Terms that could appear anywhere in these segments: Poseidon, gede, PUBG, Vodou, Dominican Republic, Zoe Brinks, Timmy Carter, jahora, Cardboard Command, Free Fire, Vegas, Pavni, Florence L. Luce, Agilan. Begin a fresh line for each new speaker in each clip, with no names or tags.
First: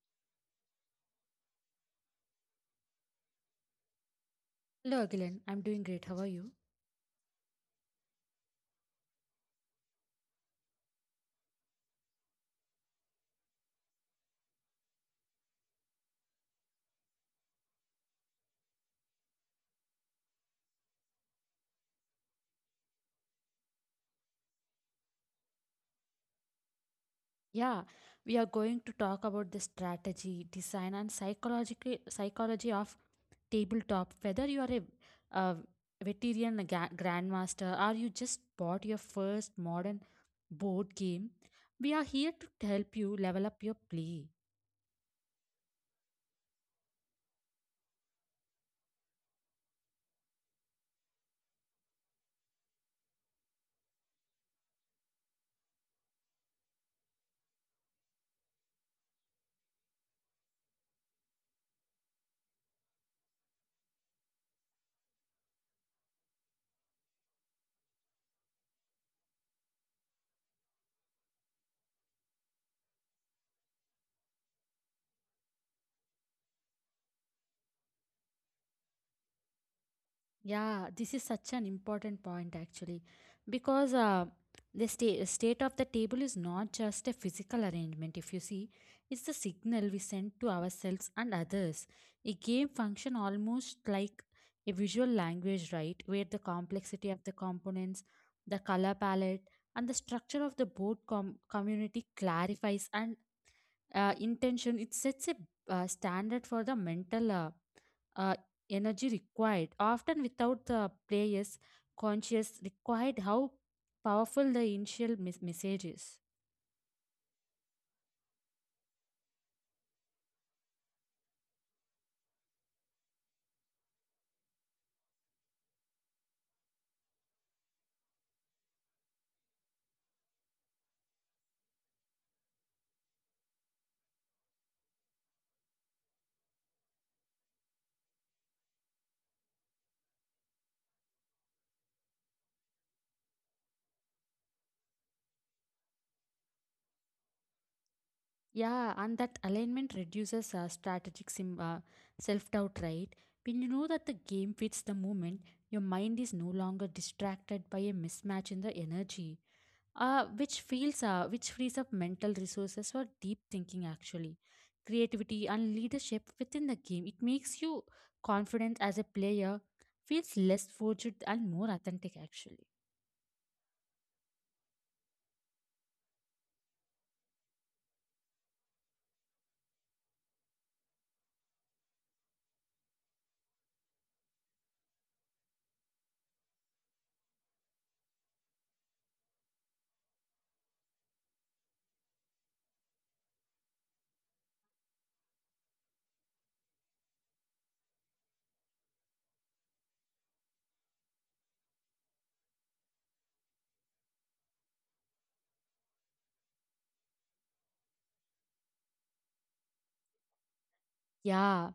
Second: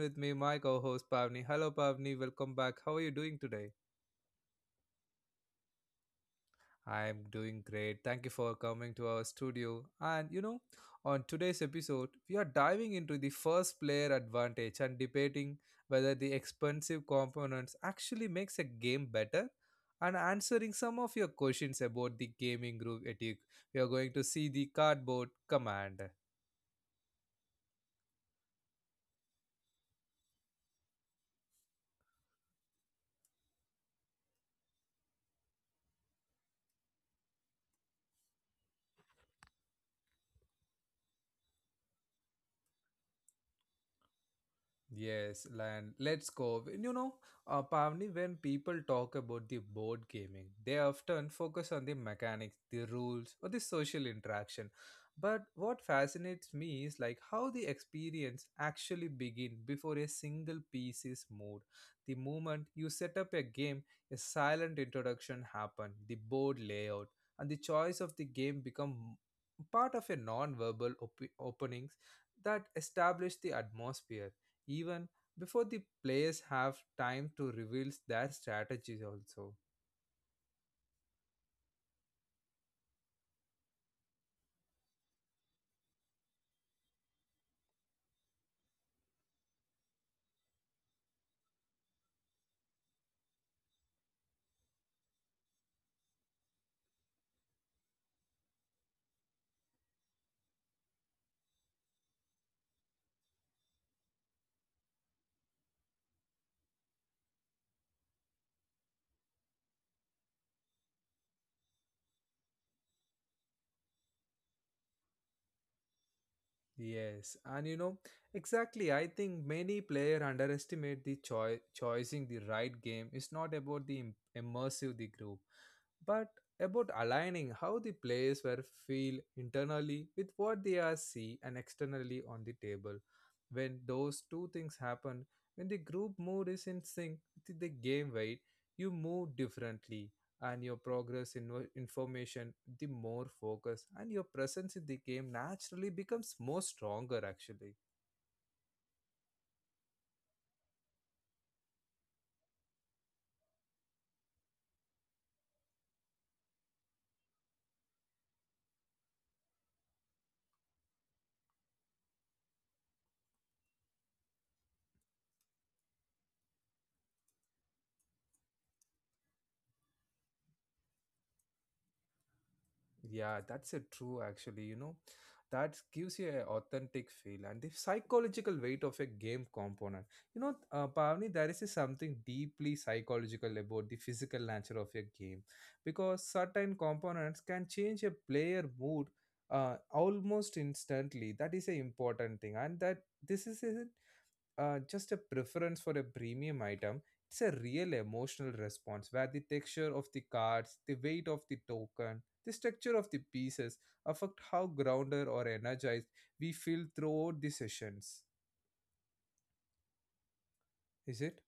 with me my co-host Pavni. Hello Pavni, welcome back. How are you doing today?
Hello Agilan, I'm doing great. How are you?
I'm doing great. Thank you for coming to our studio. On today's episode, we are diving into the first player advantage and debating whether the expensive components actually makes a game better and answering some of your questions about the gaming group ethic. We are going to see the cardboard command.
Yeah, we are going to talk about the strategy, design, and psychological psychology of tabletop. Whether you are a, uh grandmaster or you just bought your first modern board game, we are here to help you level up your play.
Yes, and let's go. Pavni, when people talk about the board gaming, they often focus on the mechanics, the rules, or the social interaction. But what fascinates me is like how the experience actually begin before a single piece is moved. The moment you set up a game, a silent introduction happen, the board layout, and the choice of the game become part of a non-verbal openings that establish the atmosphere even before the players have time to reveal their strategies also.
Yeah, this is such an important point actually, because the state of the table is not just a physical arrangement, if you see, it's the signal we send to ourselves and others. A game function almost like a visual language, right? Where the complexity of the components, the color palette, and the structure of the board community clarifies and intention. It sets a standard for the mental. Uh, Energy required, often without the player's conscious required how powerful the initial message is.
Yes and you know Exactly, I think many player underestimate the choosing the right game is not about the immersive the group but about aligning how the players were feel internally with what they are see and externally on the table. When those two things happen, when the group mood is in sync with the game weight, you move differently and your progress in information the more focus and your presence in the game naturally becomes more stronger actually.
Yeah, and that alignment reduces self doubt, right? When you know that the game fits the moment, your mind is no longer distracted by a mismatch in the energy, which frees up mental resources for deep thinking, actually, creativity and leadership within the game. It makes you confident as a player, feels less forged and more authentic, actually.
Yeah, that's a true actually, you know. That gives you an authentic feel and the psychological weight of a game component. Pavni, there is something deeply psychological about the physical nature of a game because certain components can change a player mood almost instantly. That is an important thing, and that this is a just a preference for a premium item, it's a real emotional response where the texture of the cards, the weight of the token, the structure of the pieces affect how grounded or energized we feel throughout the sessions. Is it?
Yeah,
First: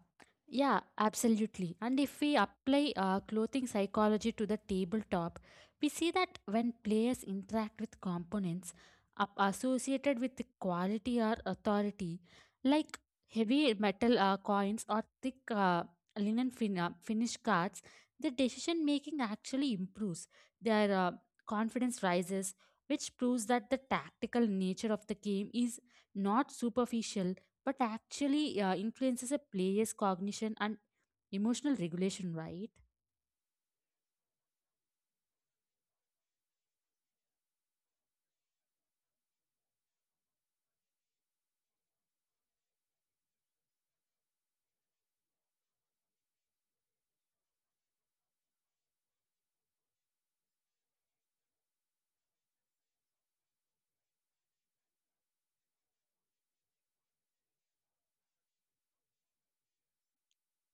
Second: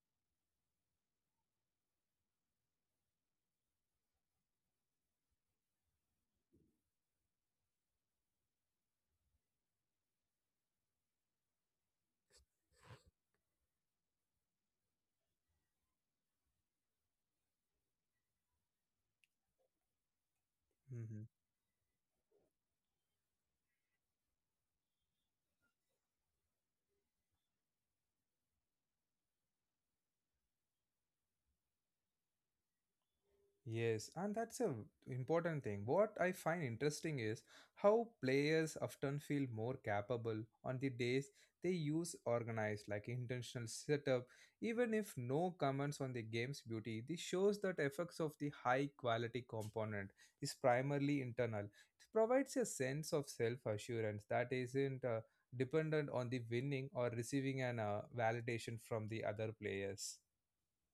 Yeah, absolutely. And if we apply clothing psychology to the tabletop, we see that when players interact with components up associated with the quality or authority, like heavy metal coins or thick finished cards, the decision making actually improves. Their
Mhm.
confidence rises, which proves that the tactical nature of the game is not superficial but actually influences a player's cognition and emotional regulation, right?
Yes, and that's a important thing. What I find interesting is how players often feel more capable on the days they use organized, like intentional setup. Even if no comments on the game's beauty, this shows that effects of the high quality component is primarily internal. It provides a sense of self assurance that isn't dependent on the winning or receiving an validation from the other players.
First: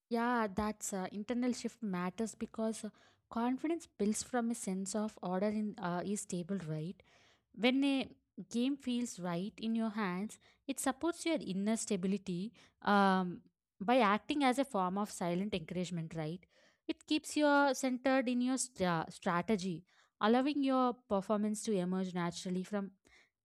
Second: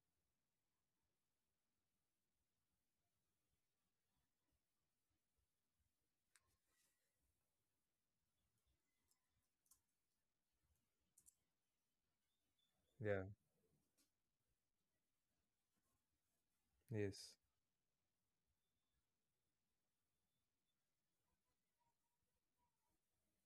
Yeah, that's internal shift matters because confidence builds from a sense of order in is stable, right? When a game feels right in your hands, it supports your inner stability
Yeah.
um, by acting as a form of silent encouragement, right? It
Yes.
keeps you centered in your strategy, allowing your performance to emerge naturally from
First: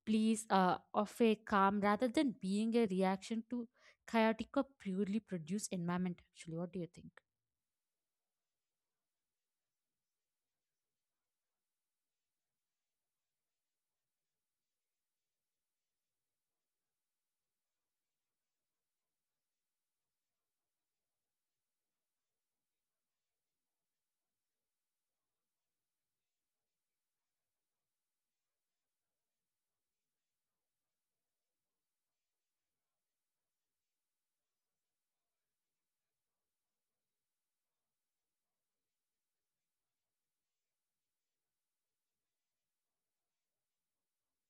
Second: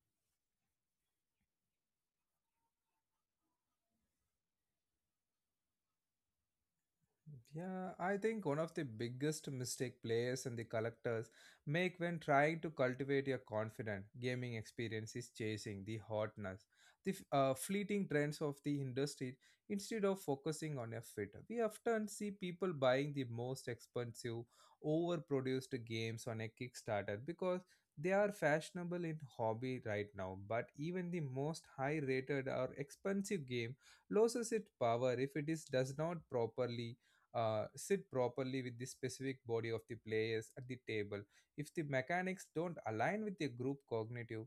please of a calm rather than being a reaction to chaotic or purely produced environment. Actually, what do you think?
Yeah, I think one of the biggest mistake players and the collectors make when trying to cultivate a confident gaming experience is chasing the hotness, the fleeting trends of the industry instead of focusing on a fit. We often see people buying the most expensive, overproduced games on a Kickstarter because they are fashionable in hobby right now. But even the most high-rated or expensive game loses its power if it is does not properly sit properly with the specific body of the players at the table. If the mechanics don't align with the group cognitive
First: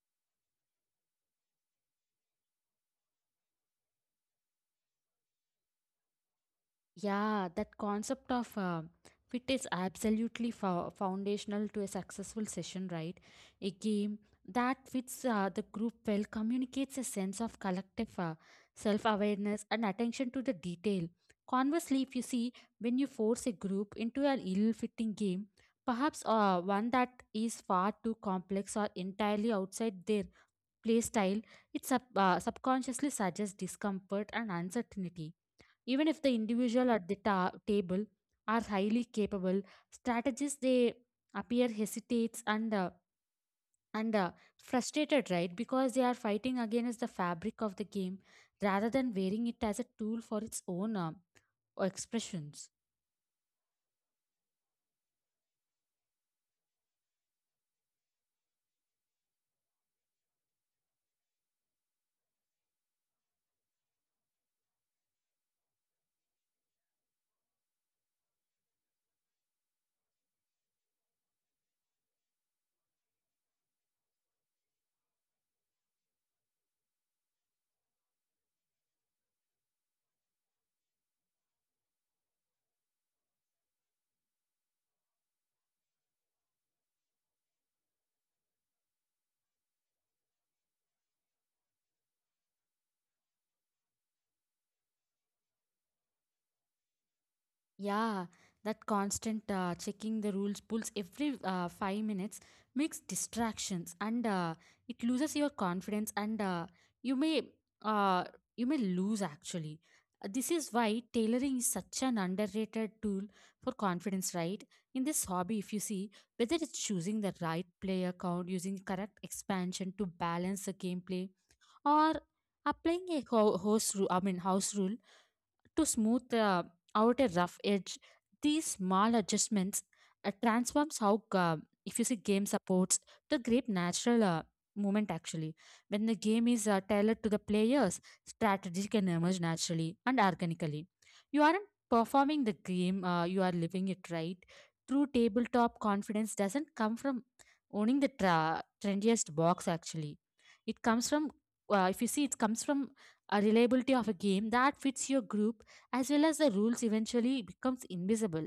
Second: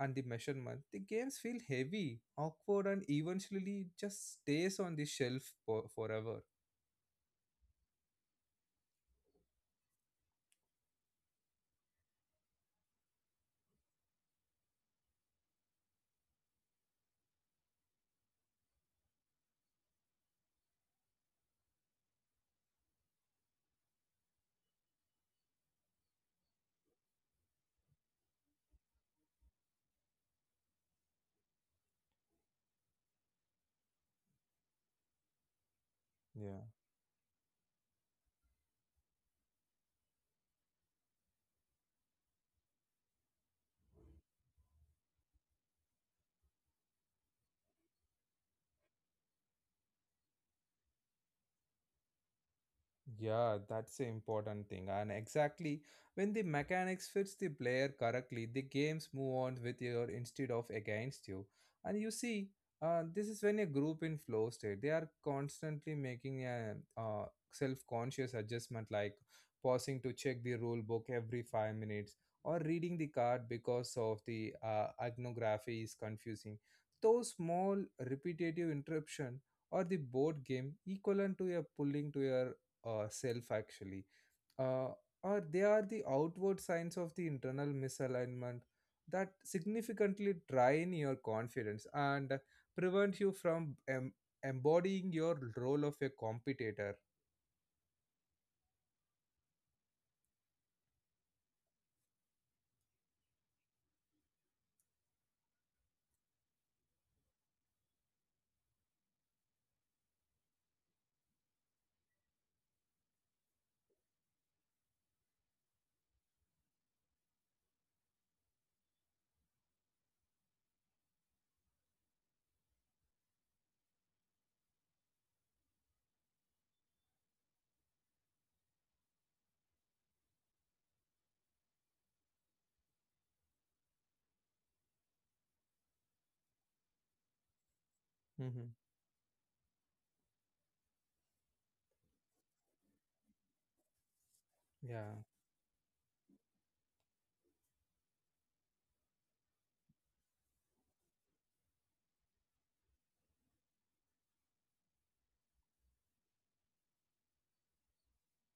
and the measurement, the games feel heavy, awkward, and eventually just stays on the shelf for, forever.
Yeah, that concept of fit is absolutely foundational to a successful session, right? A game that fits the group well communicates a sense of collective self awareness and attention to the detail. Conversely, if you see, when you force a group into an ill fitting game, perhaps one that is far too complex or entirely outside their play style, it subconsciously suggests discomfort and uncertainty. Even if the
Yeah.
individual at the table are highly capable, strategists they appear hesitates and frustrated, right? Because they are fighting against the fabric of the game rather than wearing it as a tool for its own expressions.
Yeah, that's the important thing. And exactly when the mechanics fits the player correctly, the games move on with you instead of against you. And you see, this is when a group in flow state, they are constantly making a self-conscious adjustment like pausing to check the rule book every 5 minutes or reading the card because of the iconography is confusing. Those small repetitive interruption or the board game equivalent to a pulling to your self actually uh, or they are the outward signs of the internal misalignment that significantly drain your confidence and prevent you from embodying your role of a competitor.
Yeah, that constant checking the rules pulls every 5 minutes makes distractions and it loses your confidence and you may uh, you may lose actually. This is why tailoring is such an underrated tool for confidence, right? In this hobby, if you see whether it's choosing the right player count, using correct expansion to balance the gameplay, or applying a host rule, I mean house rule to smooth out a rough edge. These small adjustments transforms how, if you see, game supports the great natural movement actually. When the game is tailored to the players,
Hmm.
strategy can emerge naturally and organically. You aren't performing the game, you are living it right. True
Yeah.
tabletop confidence doesn't come from owning the trendiest box actually. It comes from, if you see, it comes from a reliability of a game that fits your group as well as the rules eventually becomes invisible.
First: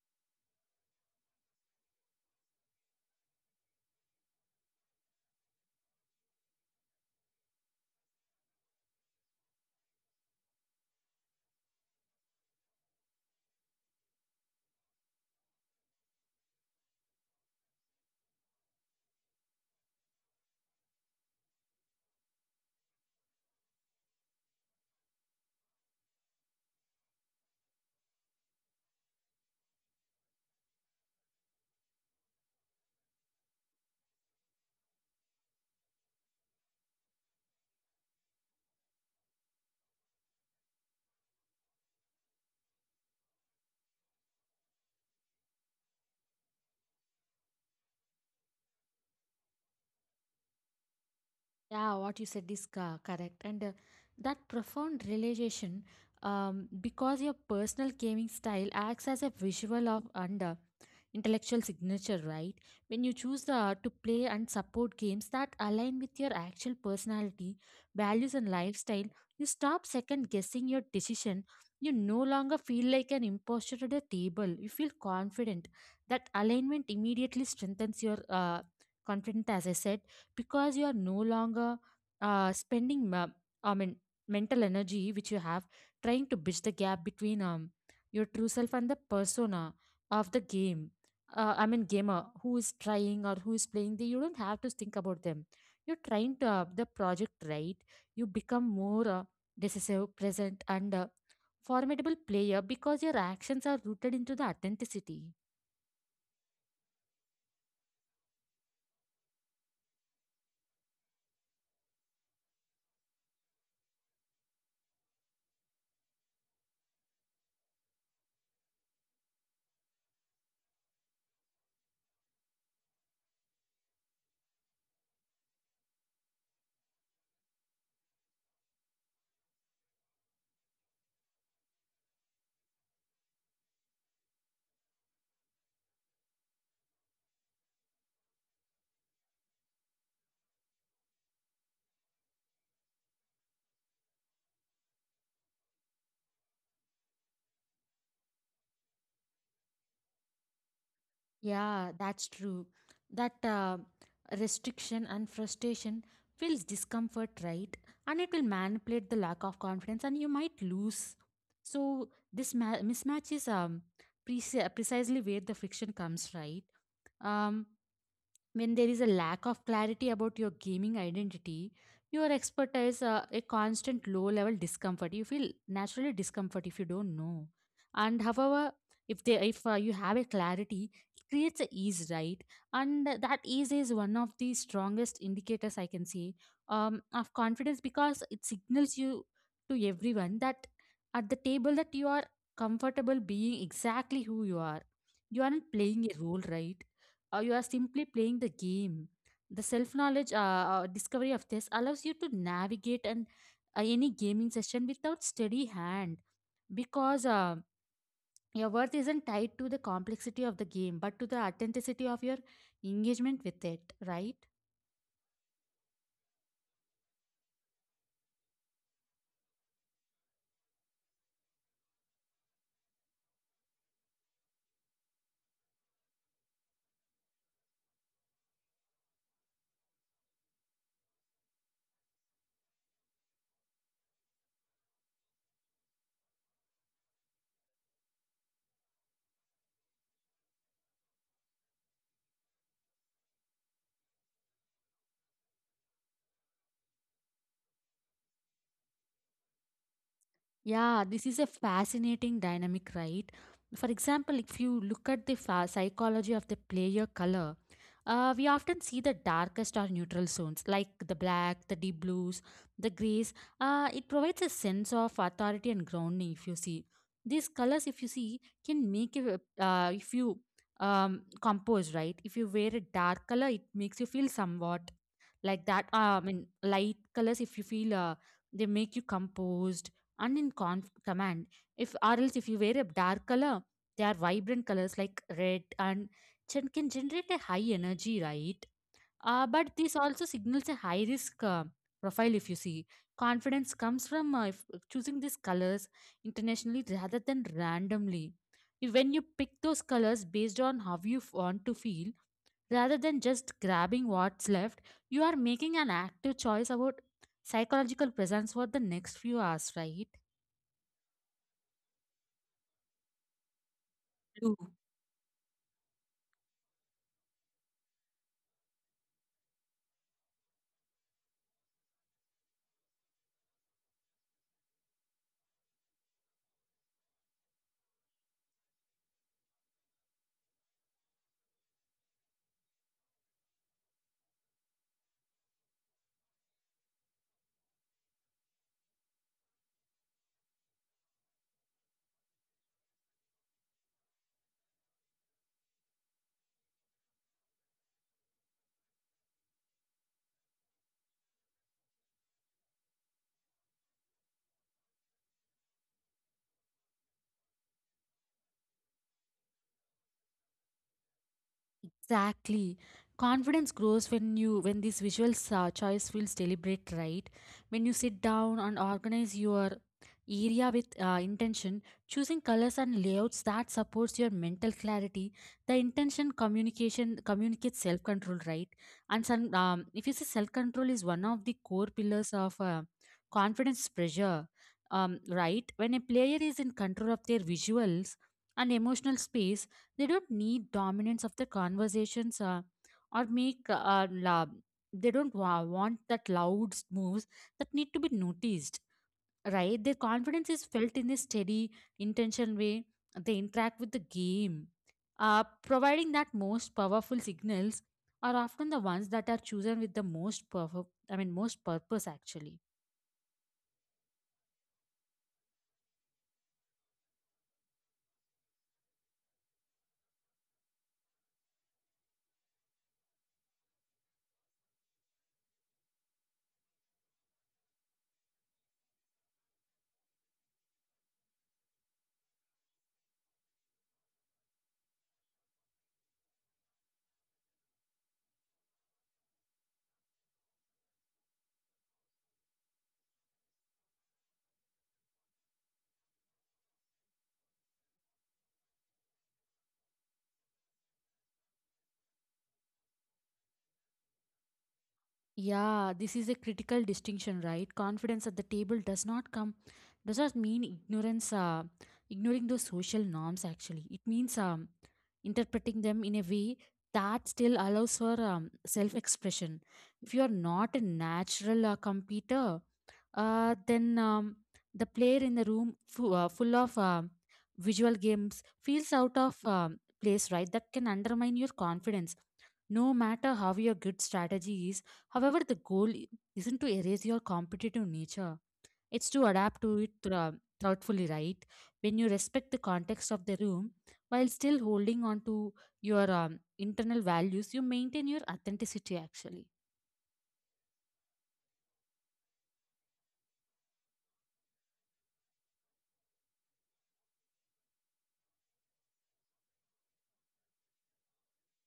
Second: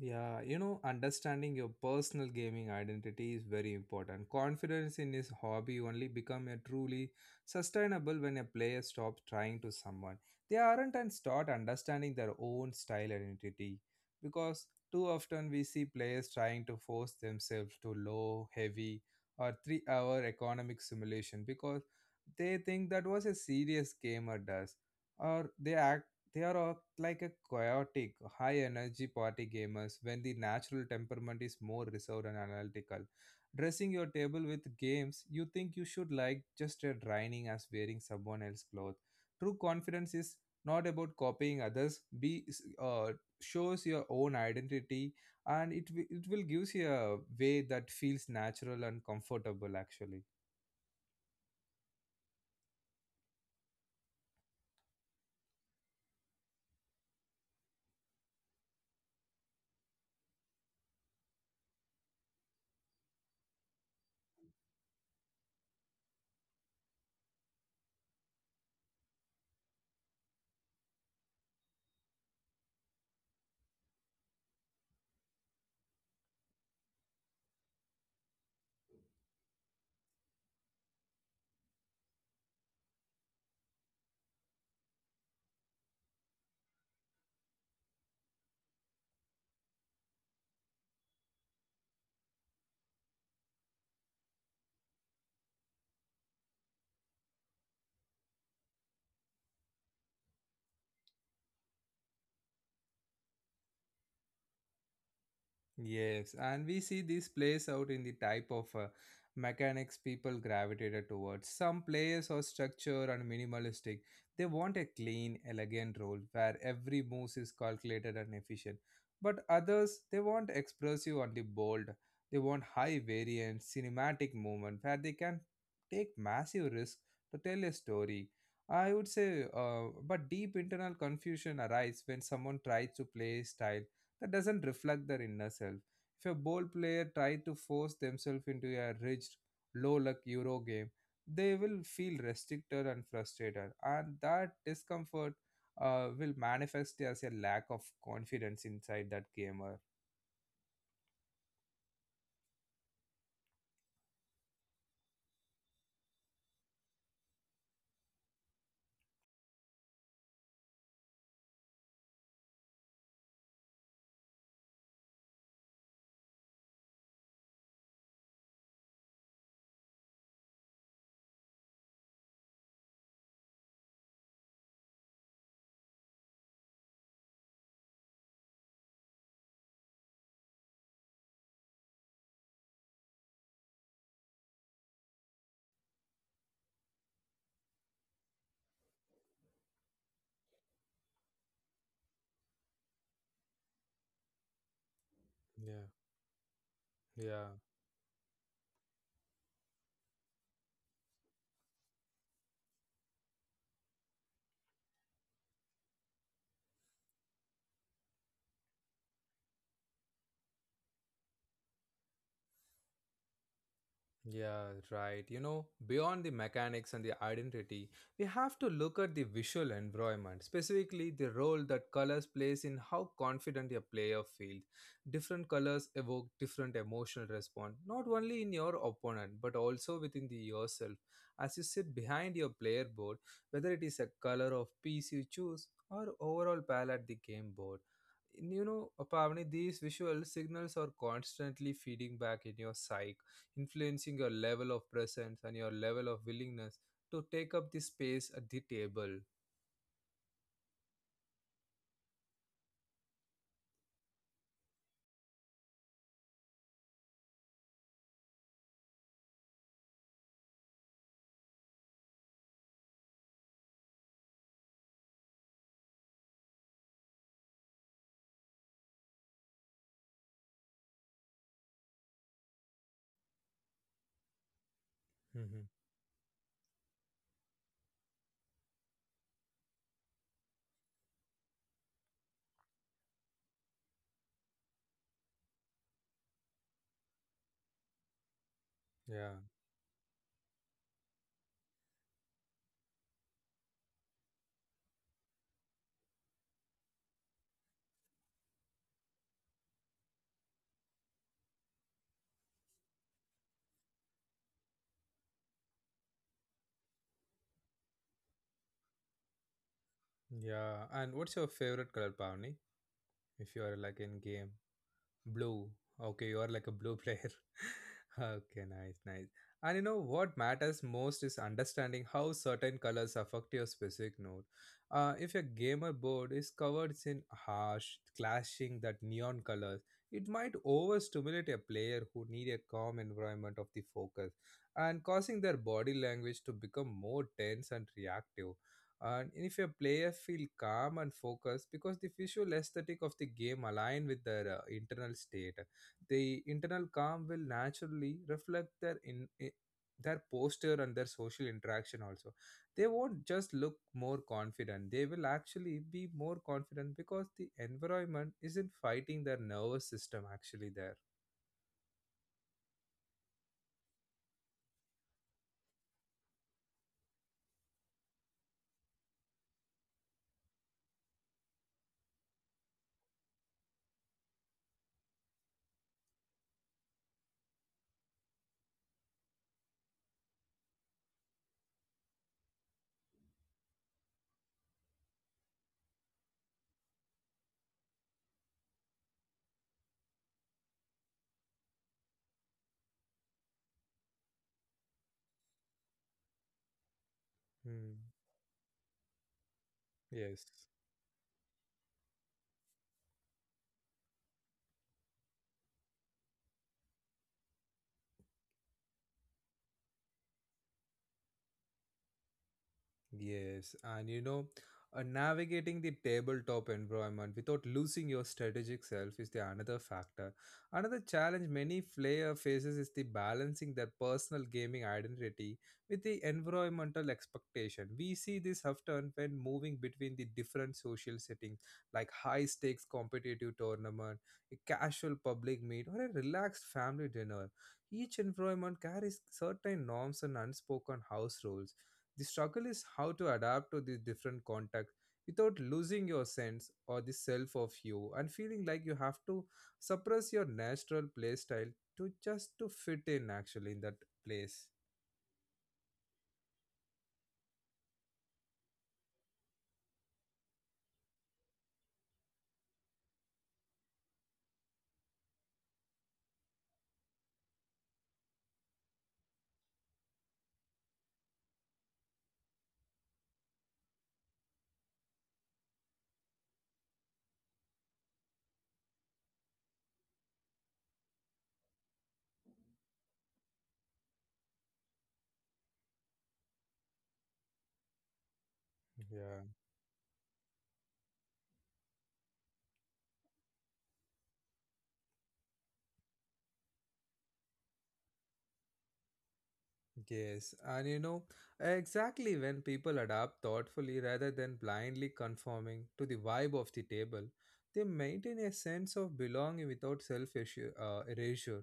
Yeah, you know, understanding your personal gaming identity is very important. Confidence in his hobby only become a truly sustainable when a player stops trying to someone. They aren't and start understanding their own style identity because too often we see players trying to force themselves to low, heavy, or 3-hour economic simulation because they think that was a serious gamer does, or they act they are all like a chaotic, high energy party gamers when the natural temperament is more reserved and analytical. Dressing your table with games you think you should like just as draining as wearing someone else's clothes. True confidence is not about copying others, be uh, shows your own identity and it will gives you a way that feels natural and comfortable actually.
Yeah, what you said is correct. And that profound realization, because your personal gaming style acts as a visual of and intellectual signature, right? When you choose the, to play and support games that align with your actual personality, values, and lifestyle, you stop second guessing your decision. You no longer feel like an imposter at a table. You feel confident. That alignment immediately strengthens your confidence, as I said because you are no longer spending i mean mental energy which you have trying to bridge the gap between your true self and the persona of the game gamer who is trying or who is playing the, you don't have to think about them you're trying to the project right you become more decisive present and formidable player because your actions are rooted into the authenticity.
Yes, and we see this plays out in the type of mechanics people gravitated towards. Some players are structured and minimalistic. They want a clean, elegant role where every move is calculated and efficient. But others, they want expressive and the bold. They want high variant, cinematic movement where they can take massive risk to tell a story. I would say, uh, but deep internal confusion arises when someone tries to play style that doesn't reflect their inner self. If a bold player tries to force themselves into a rigid, low luck Euro game, they will feel restricted and frustrated, and that discomfort will manifest as a lack of confidence inside that gamer.
Yeah, that's true. That restriction and frustration feels discomfort, right? And it will manipulate the lack of confidence, and you might lose. So this mismatch is precisely where the friction comes, right? Um, when there is a lack of clarity about your gaming identity your expertise a constant low level discomfort you feel naturally discomfort if you don't know and however if they if you have a clarity it creates a ease right and that ease is one of the strongest indicators I can say of confidence because it signals you to everyone that at the table that you are comfortable being exactly who you are you aren't
Yeah,
playing a role right. You
yeah.
are simply playing the game. The self knowledge discovery of this allows you to navigate an, any gaming session without steady hand because your worth isn't tied to the complexity of the game but to the authenticity of your engagement with it, right?
Yeah, right. You know, beyond the mechanics and the identity, we have to look at the visual environment, specifically the role that colors plays in how confident your player feels. Different colors evoke different emotional response, not only in your opponent but also within the yourself. As you sit behind your player board, whether it is a color of piece you choose or overall pal at the game board. You know, Pavani, these visual signals are constantly feeding back in your psyche influencing your level of presence and your level of willingness to take up the space at the table.
Yeah, this is a fascinating dynamic, right? For example, if you look at the psychology of the player color, we often see the darkest or neutral zones like the black, the deep blues, the grays. It provides a sense of authority and grounding. If you see these colors, if you see, can make you, if you compose right. If you wear a dark color, it makes you feel somewhat like
Mm-hmm.
that. I mean, light colors, if you feel, they make you composed and in command if or else if you wear a dark color they are vibrant colors like red and can generate a high energy right.
Yeah,
But this also signals a high risk profile if you see confidence comes from if choosing these colors internationally rather than randomly. If when you pick those colors based on how you want to feel rather than just grabbing what's left you are making an active choice about psychological presence for the next few hours right.
yeah. And what's your favorite color, Pavni? If you are like in game.
Do.
Blue. Okay, you are like a blue player. Okay, nice, nice. And you know what matters most is understanding how certain colors affect your specific note. If your gamer board is covered in harsh, clashing that neon colors, it might overstimulate a player who need a calm environment of the focus and causing their body language to become more tense and reactive. And if your players feel calm and focused because the visual aesthetic of the game align with their internal state, the internal calm will naturally reflect their their posture and their social interaction also. They won't just look more confident. They will actually be more confident because the environment isn't fighting their nervous system actually there.
Exactly. Confidence grows when you when this visual choice feels deliberate, right? When you sit down and organize your area with intention choosing colors and layouts that supports your mental clarity the intention communication communicates self control right and some, if you say self control is one of the core pillars of confidence pressure right when a player is in control of their visuals and emotional space they don't need dominance of the conversations or make uh, la- they don't want that loud moves that need
Hmm.
to be noticed right? Their
Yes.
confidence is felt in a steady, intention way. They interact with the game, providing that most powerful signals are often the ones that are chosen with the most perfect, I mean, most purpose actually.
Yes, and you know, Navigating the tabletop environment without losing your strategic self is the another factor. Another challenge many player faces is the balancing their personal gaming identity with the environmental expectation. We see this often when moving between the different social settings, like high stakes competitive tournament, a casual public meet, or a relaxed family dinner. Each environment carries certain norms and unspoken house rules the struggle is how to adapt to the different contexts without losing your sense or the self of you and feeling like you have to suppress your natural play style to just to fit in actually in that place.
Yeah, this is a critical distinction, right? Confidence at the table does not come, does not mean ignorance, ignoring those social norms, actually. It means interpreting them in a way that still allows for self expression. If you are not a natural competitor, uh, then um, the player in the room full of visual games feels out of place, right? That can undermine your confidence. No matter how your good strategy is, however, the goal isn't to erase your competitive nature. It's to adapt
Yeah.
to it thoughtfully, right? When you respect the context of the room while still holding on to your internal values, you maintain your authenticity actually.
Yes, and you know, exactly when people adapt thoughtfully rather than blindly conforming to the vibe of the table, they maintain a sense of belonging without self erasure.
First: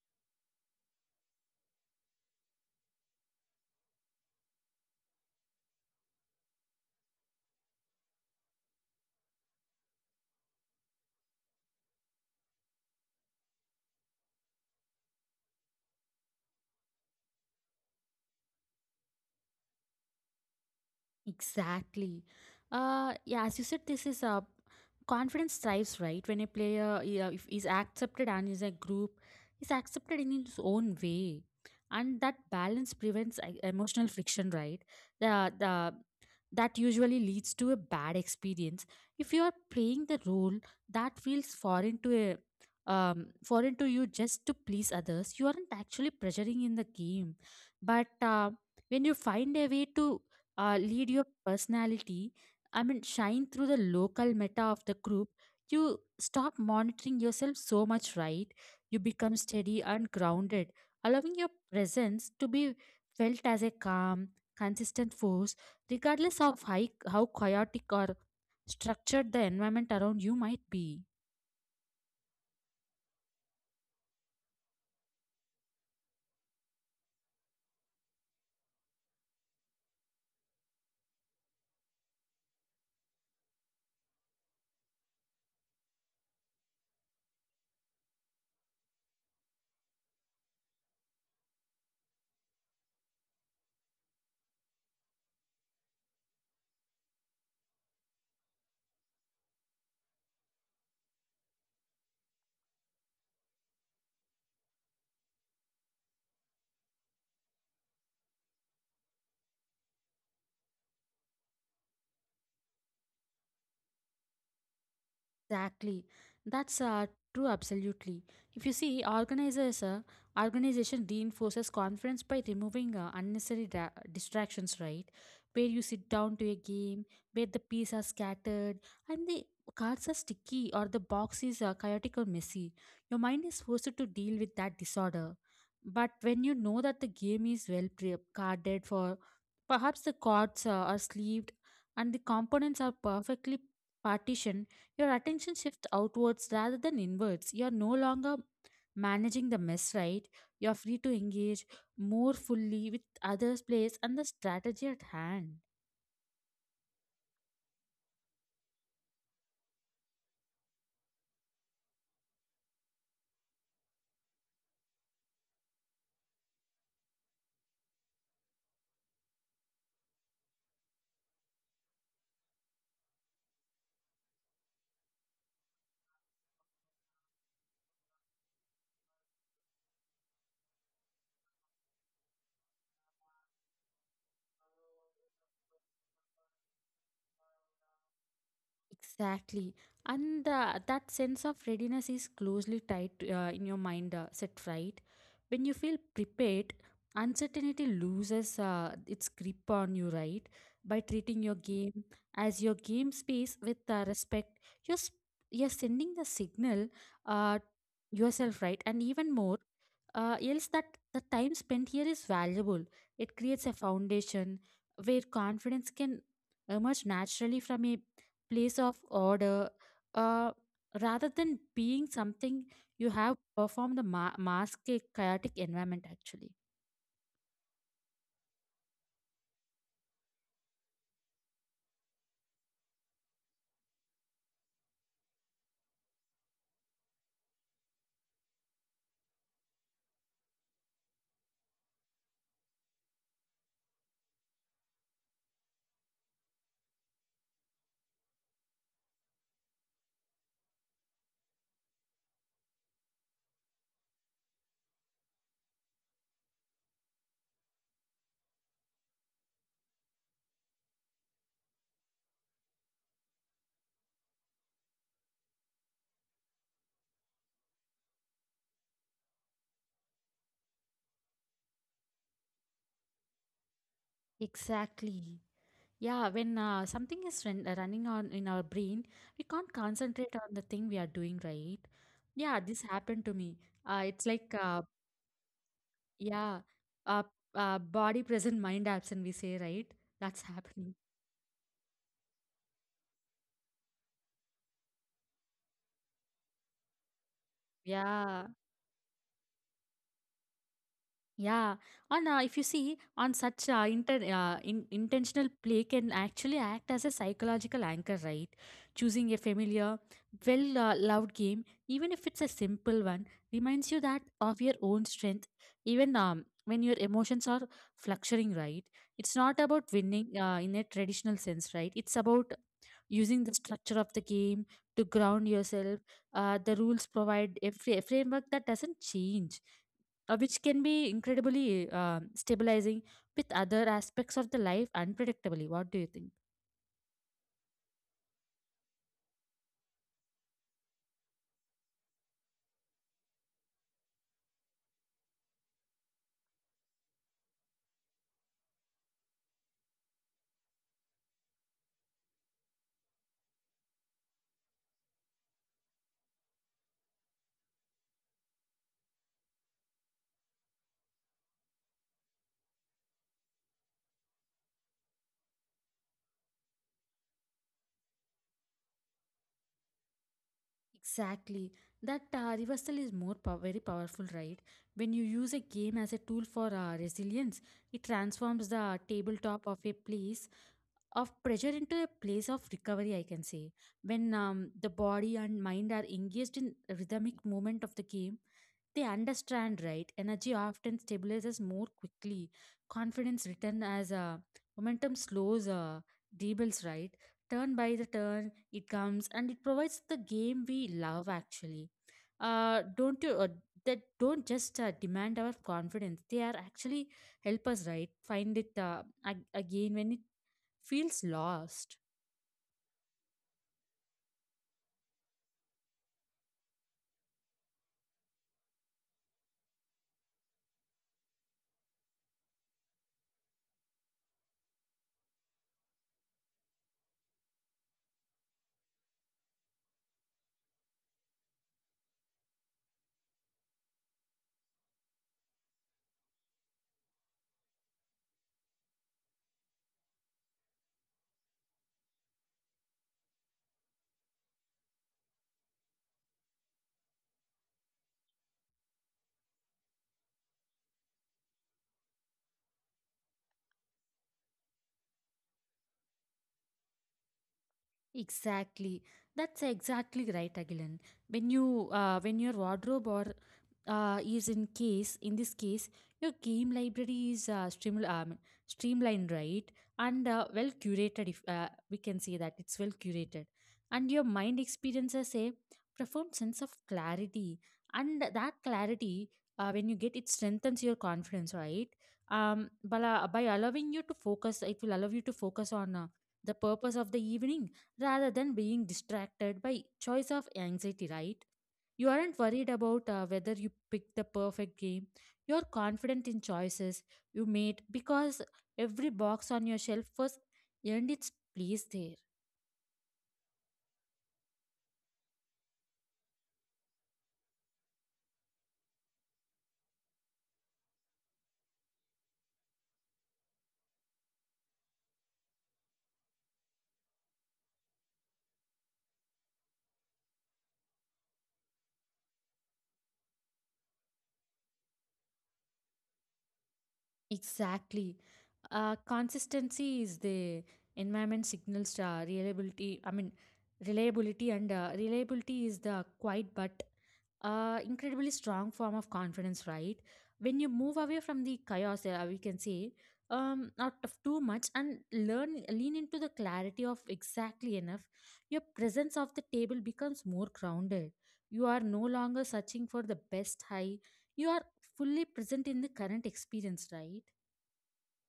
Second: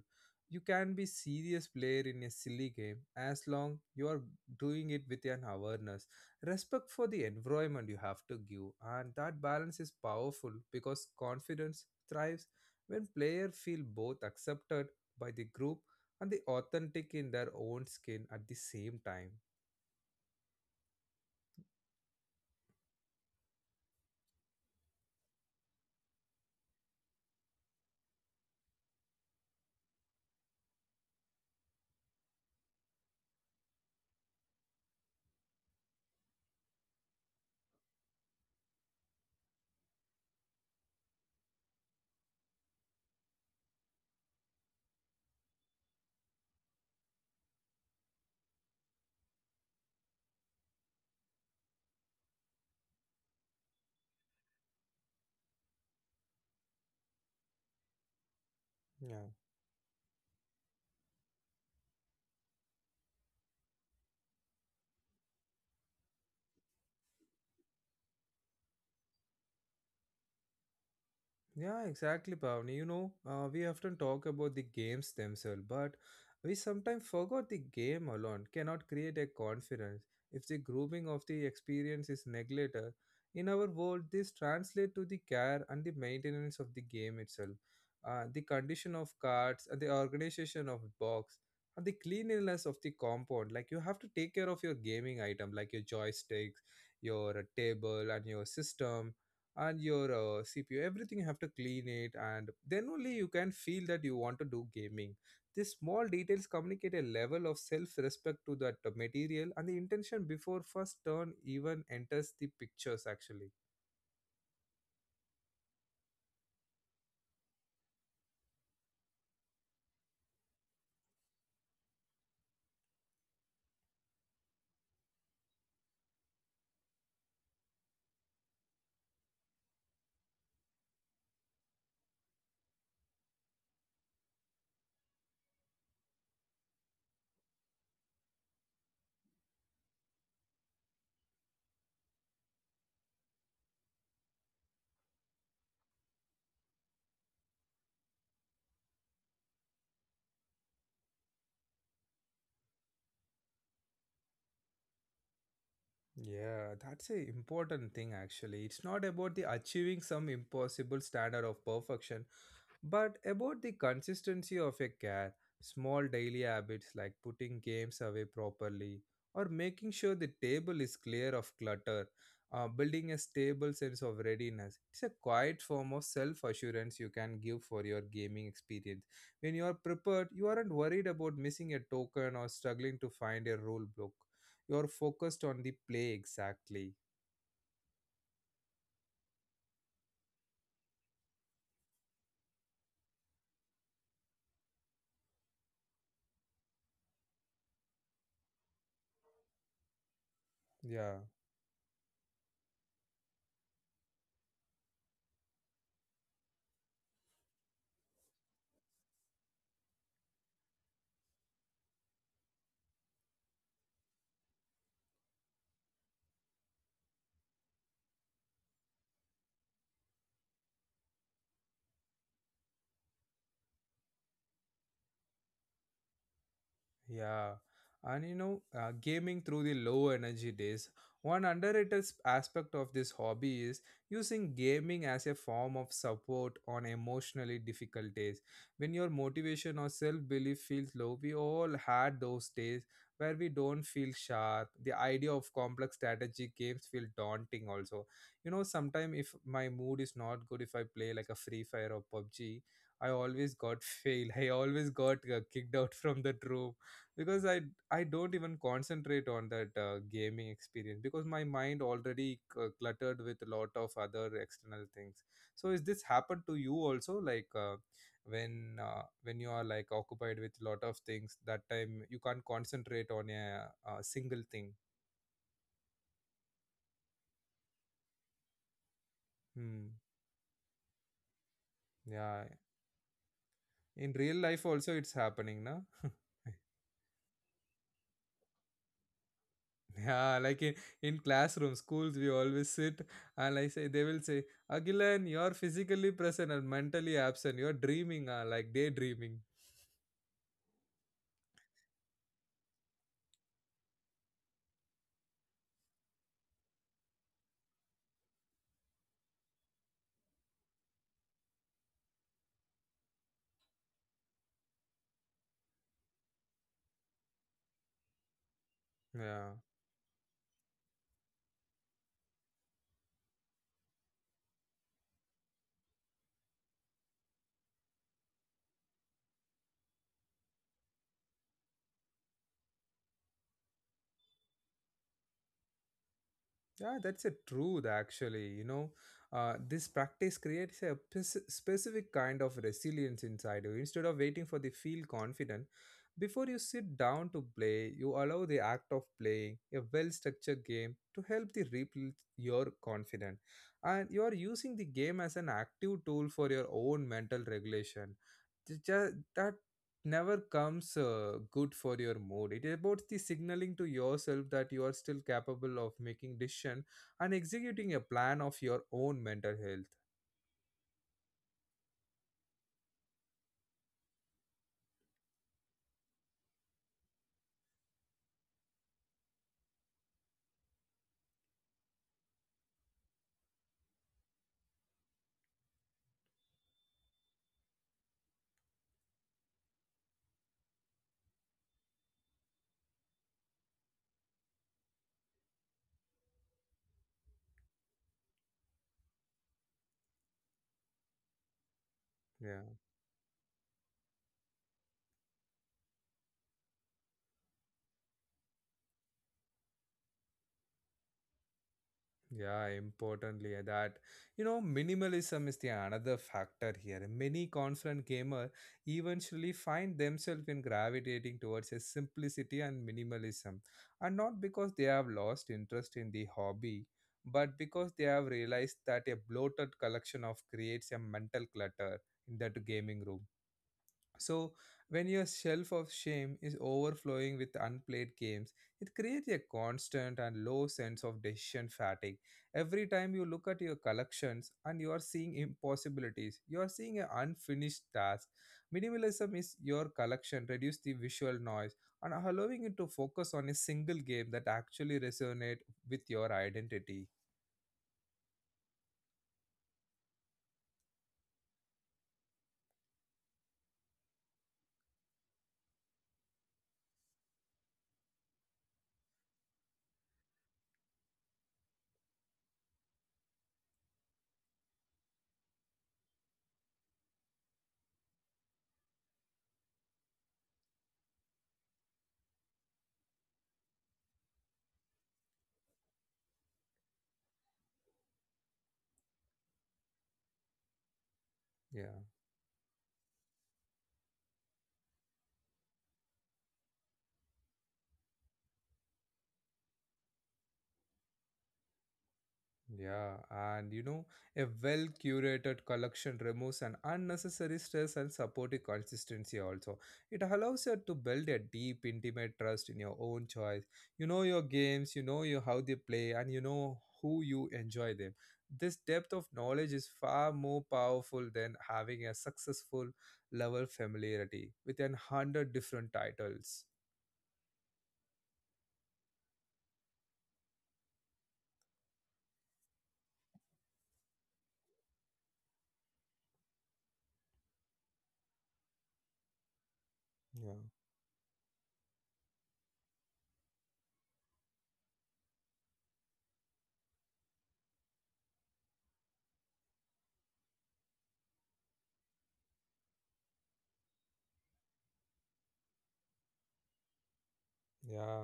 You can be serious player in a silly game as long you are doing it with an awareness, respect for the environment you have to give, and that balance is powerful because confidence thrives when players feel both accepted by the group and the authentic in their own skin at the same time.
Exactly. Yeah, as you said, this is a confidence thrives, right? When a player yeah, if is accepted and is a group, is accepted in its own way, and that balance prevents emotional friction, right? The That usually leads to a bad experience. If you are playing the role that feels foreign to a foreign to you just to please others, you aren't actually pressuring in the game, but when you find a way to lead your personality, I mean, shine through the local meta of the group, you stop monitoring yourself so much, right? You become
Yeah.
steady and grounded, allowing your presence to be felt as a calm, consistent force, regardless of how chaotic or structured the environment around you might be.
Yeah, exactly, Pavni. We often talk about the games themselves, but we sometimes forgot the game alone cannot create a confidence if the grooming of the experience is neglected. In our world, this translates to the care and the maintenance of the game itself, the condition of cards, and the organization of box, and the cleanliness of the compound. Like you have to take care of your gaming item, like your joysticks, your table, and your system and your CPU everything you have to clean it and then only you can feel that you want to do gaming these small details communicate a level of self-respect to that material and the intention before first turn even enters the pictures actually.
Exactly. That's true, absolutely. If you see, organization reinforces conference by removing unnecessary distractions, right? Where you sit down to a game, where the pieces are scattered, and the cards are sticky or the box is chaotic or messy. Your mind is forced to deal with that disorder. But when you know that the game is well carded for perhaps the cords are sleeved and the components are perfectly partitioned. Your attention shifts outwards rather than inwards. You are no longer managing the mess, right? You are free to engage more fully with others' place and the strategy at hand.
Yeah, that's a important thing actually. It's not about the achieving some impossible standard of perfection, but about the consistency of a care, small daily habits like putting games away properly or making sure the table is clear of clutter, building a stable sense of readiness. It's a quiet form of self assurance you can give for your gaming experience. When you are prepared, you aren't worried about missing a token or struggling to find a rule book. You are focused on the play exactly.
Exactly. And that sense of readiness is closely tied to, in your mind set right. When you feel prepared, uncertainty loses its grip on you, right? By
Yeah.
treating your game as your game space with respect, you're, s- you're sending the signal uh, yourself, right? And even more, else that the time spent here is valuable. It creates a foundation where confidence can emerge naturally from a place of order, uh, rather than being something you have performed the mask a chaotic environment actually.
Yeah, and you know, gaming through the low energy days. One underrated aspect of this hobby is using gaming as a form of support on emotionally difficult days. When your motivation or self belief feels low, we all had those days where we don't feel sharp. The idea of complex strategy games feel daunting, also. You know, sometimes if my mood is not good, if I play like a Free Fire or PUBG, I always got failed. I always got kicked out from the room because I don't even concentrate on that gaming experience because my mind already cluttered with a lot of other external things. So is this happened to you also, like when you are like occupied with a lot of things, that time you can't concentrate on a single thing?
Exactly. Yeah, when running on in our brain, we can't
Hmm.
concentrate on the thing we are doing right.
Yeah,
Yeah, this happened to me.
in
It's
real
like
life also it's happening na.
yeah uh, Body present, mind absent, we say right.
Yeah,
That's
like
happening.
in classroom, schools, we always sit and I say, they will say, Agilan, you're physically present and mentally absent. You're dreaming,
Yeah.
like daydreaming.
Yeah, and if you see on such inter in intentional play can actually act as a psychological anchor, right? Choosing a familiar, well loved game, even if it's a simple one, reminds you that of your own strength. Even when your emotions are fluctuating, right? It's
Yeah.
not about winning in a traditional sense, right? It's about using the structure of the game to ground yourself. The rules provide a framework that doesn't change, which can be incredibly stabilizing with other aspects of the life unpredictably. What do you think?
Yeah, that's a truth actually. You know, this practice creates a specific kind of resilience inside you. Instead of waiting for the feel confident, before you sit down to play, you allow the act of playing a well-structured game to help the rebuild your confidence. And you are using the game as an active tool for your own mental regulation, just, that never comes good for your mood. It is about the signaling to yourself that you are still capable of making decision and executing a plan of your own mental health.
Exactly. That reversal is very powerful, right? When you use a game as a tool for resilience, it transforms the tabletop of a place of pressure into a place of recovery, I can say. When the body and mind are engaged in rhythmic movement of the game, they understand, right? Energy often stabilizes more quickly. Confidence return as momentum slows, dribbles, right? Turn by the turn, it comes and it provides the game we love actually.
Yeah.
Don't you that don't just demand our confidence, they are actually help us right find it again when it feels lost.
Yeah, importantly, that you know, minimalism is the another factor here. Many constant gamer eventually find themselves in gravitating towards a simplicity and minimalism, and not because they have lost interest in the hobby, but because they have realized that a bloated collection of creates a mental clutter in that gaming room. So, when your shelf of shame is overflowing with unplayed games, it creates a constant and low sense of decision fatigue. Every time you look at your collections and you are seeing impossibilities, you are seeing an unfinished task. Minimalism is your collection, reduce the visual noise, and allowing it to focus on a single game that actually resonate with your identity.
Exactly. That's exactly right, Agilan. When you when your wardrobe or is in case, in this case your game library is streamlined right, and well curated, if we can say that it's well curated, and your mind experiences a profound sense of clarity, and that clarity, when you get it, strengthens your confidence right, um, by, by allowing you to focus, it will allow you to focus on the purpose of the evening rather than being distracted by choice of anxiety, right?
Yeah.
You aren't worried about whether you picked the perfect game. You're confident in choices you made because every box on your shelf was earned its place there.
Yeah, and you know, a well curated collection removes an unnecessary stress and supportive consistency also. It allows you to build a deep, intimate trust in your own choice. You know your games, you know your how they play, and you know who you enjoy them. This depth of knowledge is far more powerful than having a successful level familiarity with an hundred different titles.
Exactly. Consistency is the environment signals reliability. I mean, reliability is the quiet but incredibly strong form of confidence, right? When you
Yeah.
move away from the chaos, we can say, out of too much and lean into the clarity of exactly enough, your presence of the table becomes more grounded. You are no longer searching for the best high. You are fully present in the current experience, right?
Yeah,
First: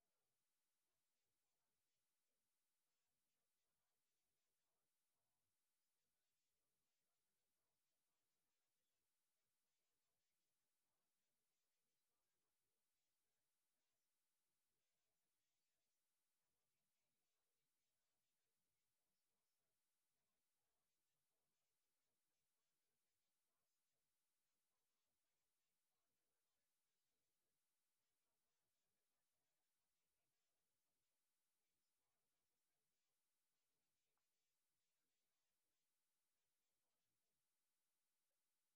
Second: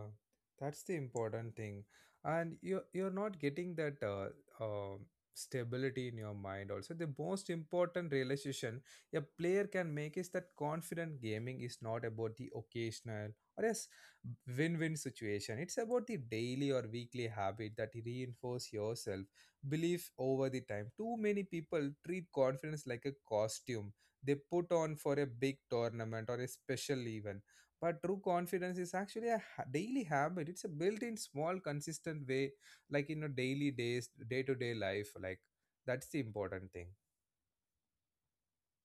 that's the important thing. And you you're not getting that uh, stability in your mind also. The most important realization a player can make is that confident gaming is not about the occasional or a win-win situation. It's about the daily or weekly habit that you reinforce yourself, belief over the time. Too many people treat confidence like a costume they put on for a big tournament or a special event, but true confidence is actually a daily habit. It's a built in small consistent way, like in a daily days day to day life like that's the important thing.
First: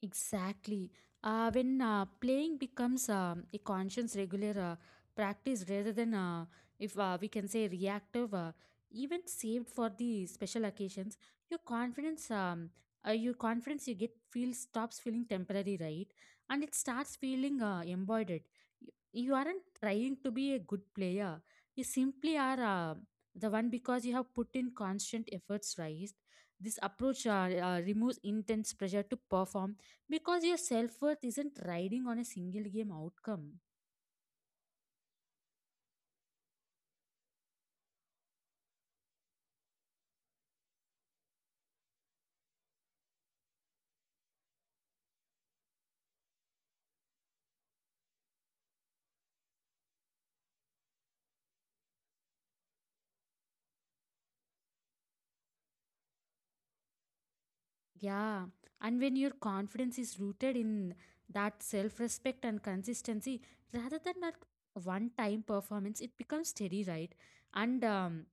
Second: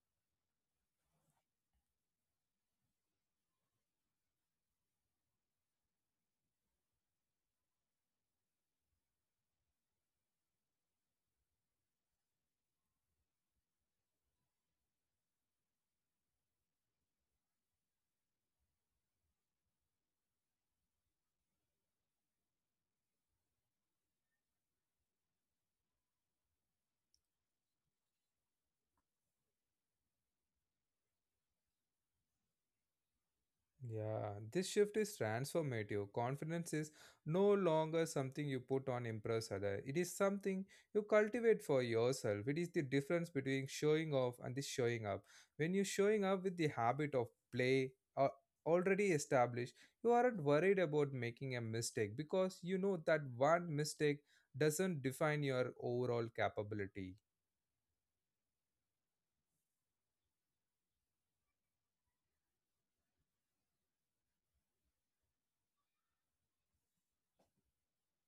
Exactly. When playing becomes a conscious regular practice rather than, if we can say, reactive, even saved for the special occasions, your confidence, um, your confidence you get feels stops feeling temporary, right? And it starts feeling embodied. You aren't trying to be a good player. You simply are the one because you have put in constant efforts, right? This approach removes intense pressure to perform because your self worth isn't riding on a single game outcome.
Yeah, this shift is transformative. Confidence is no longer something you put on impress other. It is something you cultivate for yourself. It is the difference between showing off and the showing up. When you're showing up with the habit of play, uh, already established, you aren't worried about making a mistake because you know that one mistake doesn't define your overall capability.
Yeah, and when your confidence is rooted in that self respect and consistency rather than that one time performance, it becomes steady, right? And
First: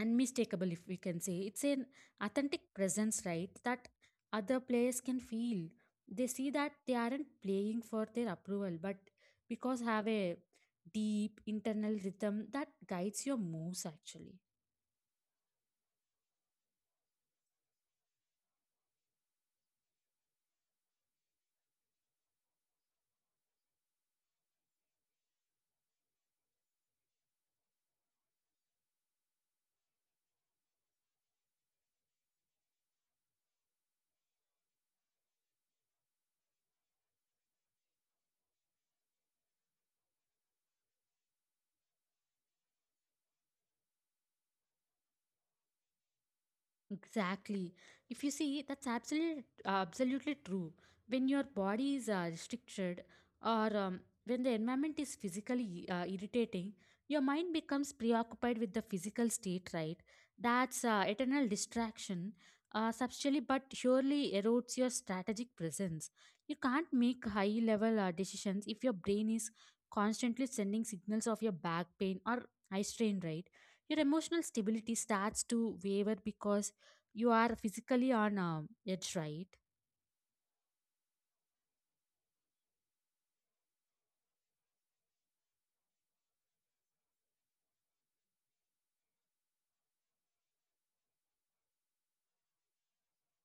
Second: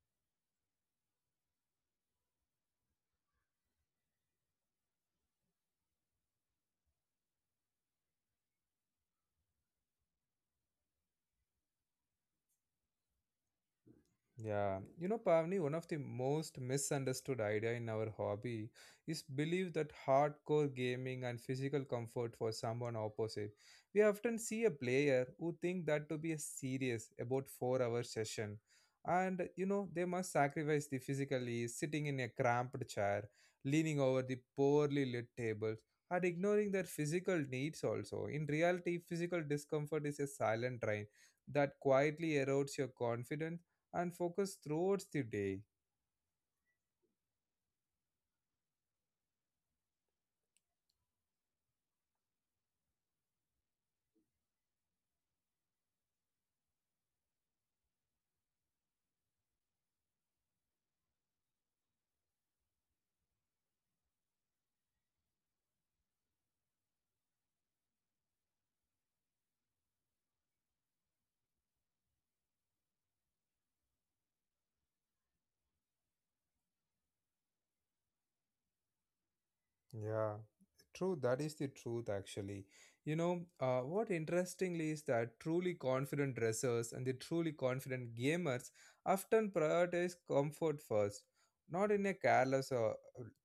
unmistakable, if we can say. It's an authentic presence, right? That other players can feel. They see that they aren't playing for their approval, but because have a deep internal rhythm that guides your moves actually.
Yeah, you know, Pavni, one of the most misunderstood idea in our hobby is believe that hardcore gaming and physical comfort for someone opposite. We often see a player who think that to be a serious about 4 hour session, and you know they must sacrifice the physically sitting in a cramped chair, leaning over the poorly lit tables, and ignoring their physical needs. Also, in reality, physical discomfort is a silent drain that quietly erodes your confidence and focus throughout the day.
Exactly. If you see, that's absolutely absolutely true. When your body is restricted, or when the environment is physically irritating, your mind becomes preoccupied with the physical state. Right? That's eternal distraction. Subtly but surely erodes your strategic presence. You can't make high level decisions if your brain is constantly sending signals of your back pain or eye strain. Right? Your emotional stability starts to waver because you are physically on edge, right?
Yeah, true. That is the truth, actually. You know, what interestingly is that truly confident dressers and the truly confident gamers often prioritize comfort first, not in a careless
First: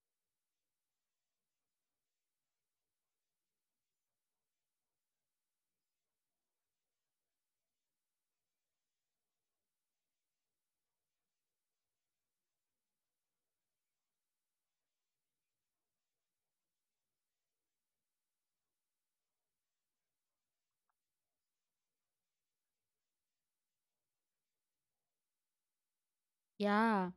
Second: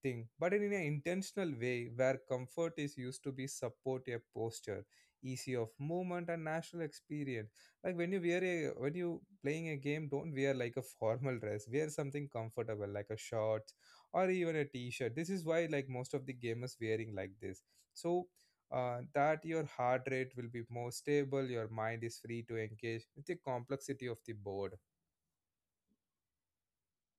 thing, but in an intentional way where comfort is used to be support a posture, easy of movement, and natural experience. Like when you wear a when you playing a game, don't wear like a formal dress. Wear something comfortable, like a short or even a t-shirt. This is why like most of the gamers wearing like this, so that your heart rate will be more stable, your mind is free to engage with the complexity of the board.
Yeah,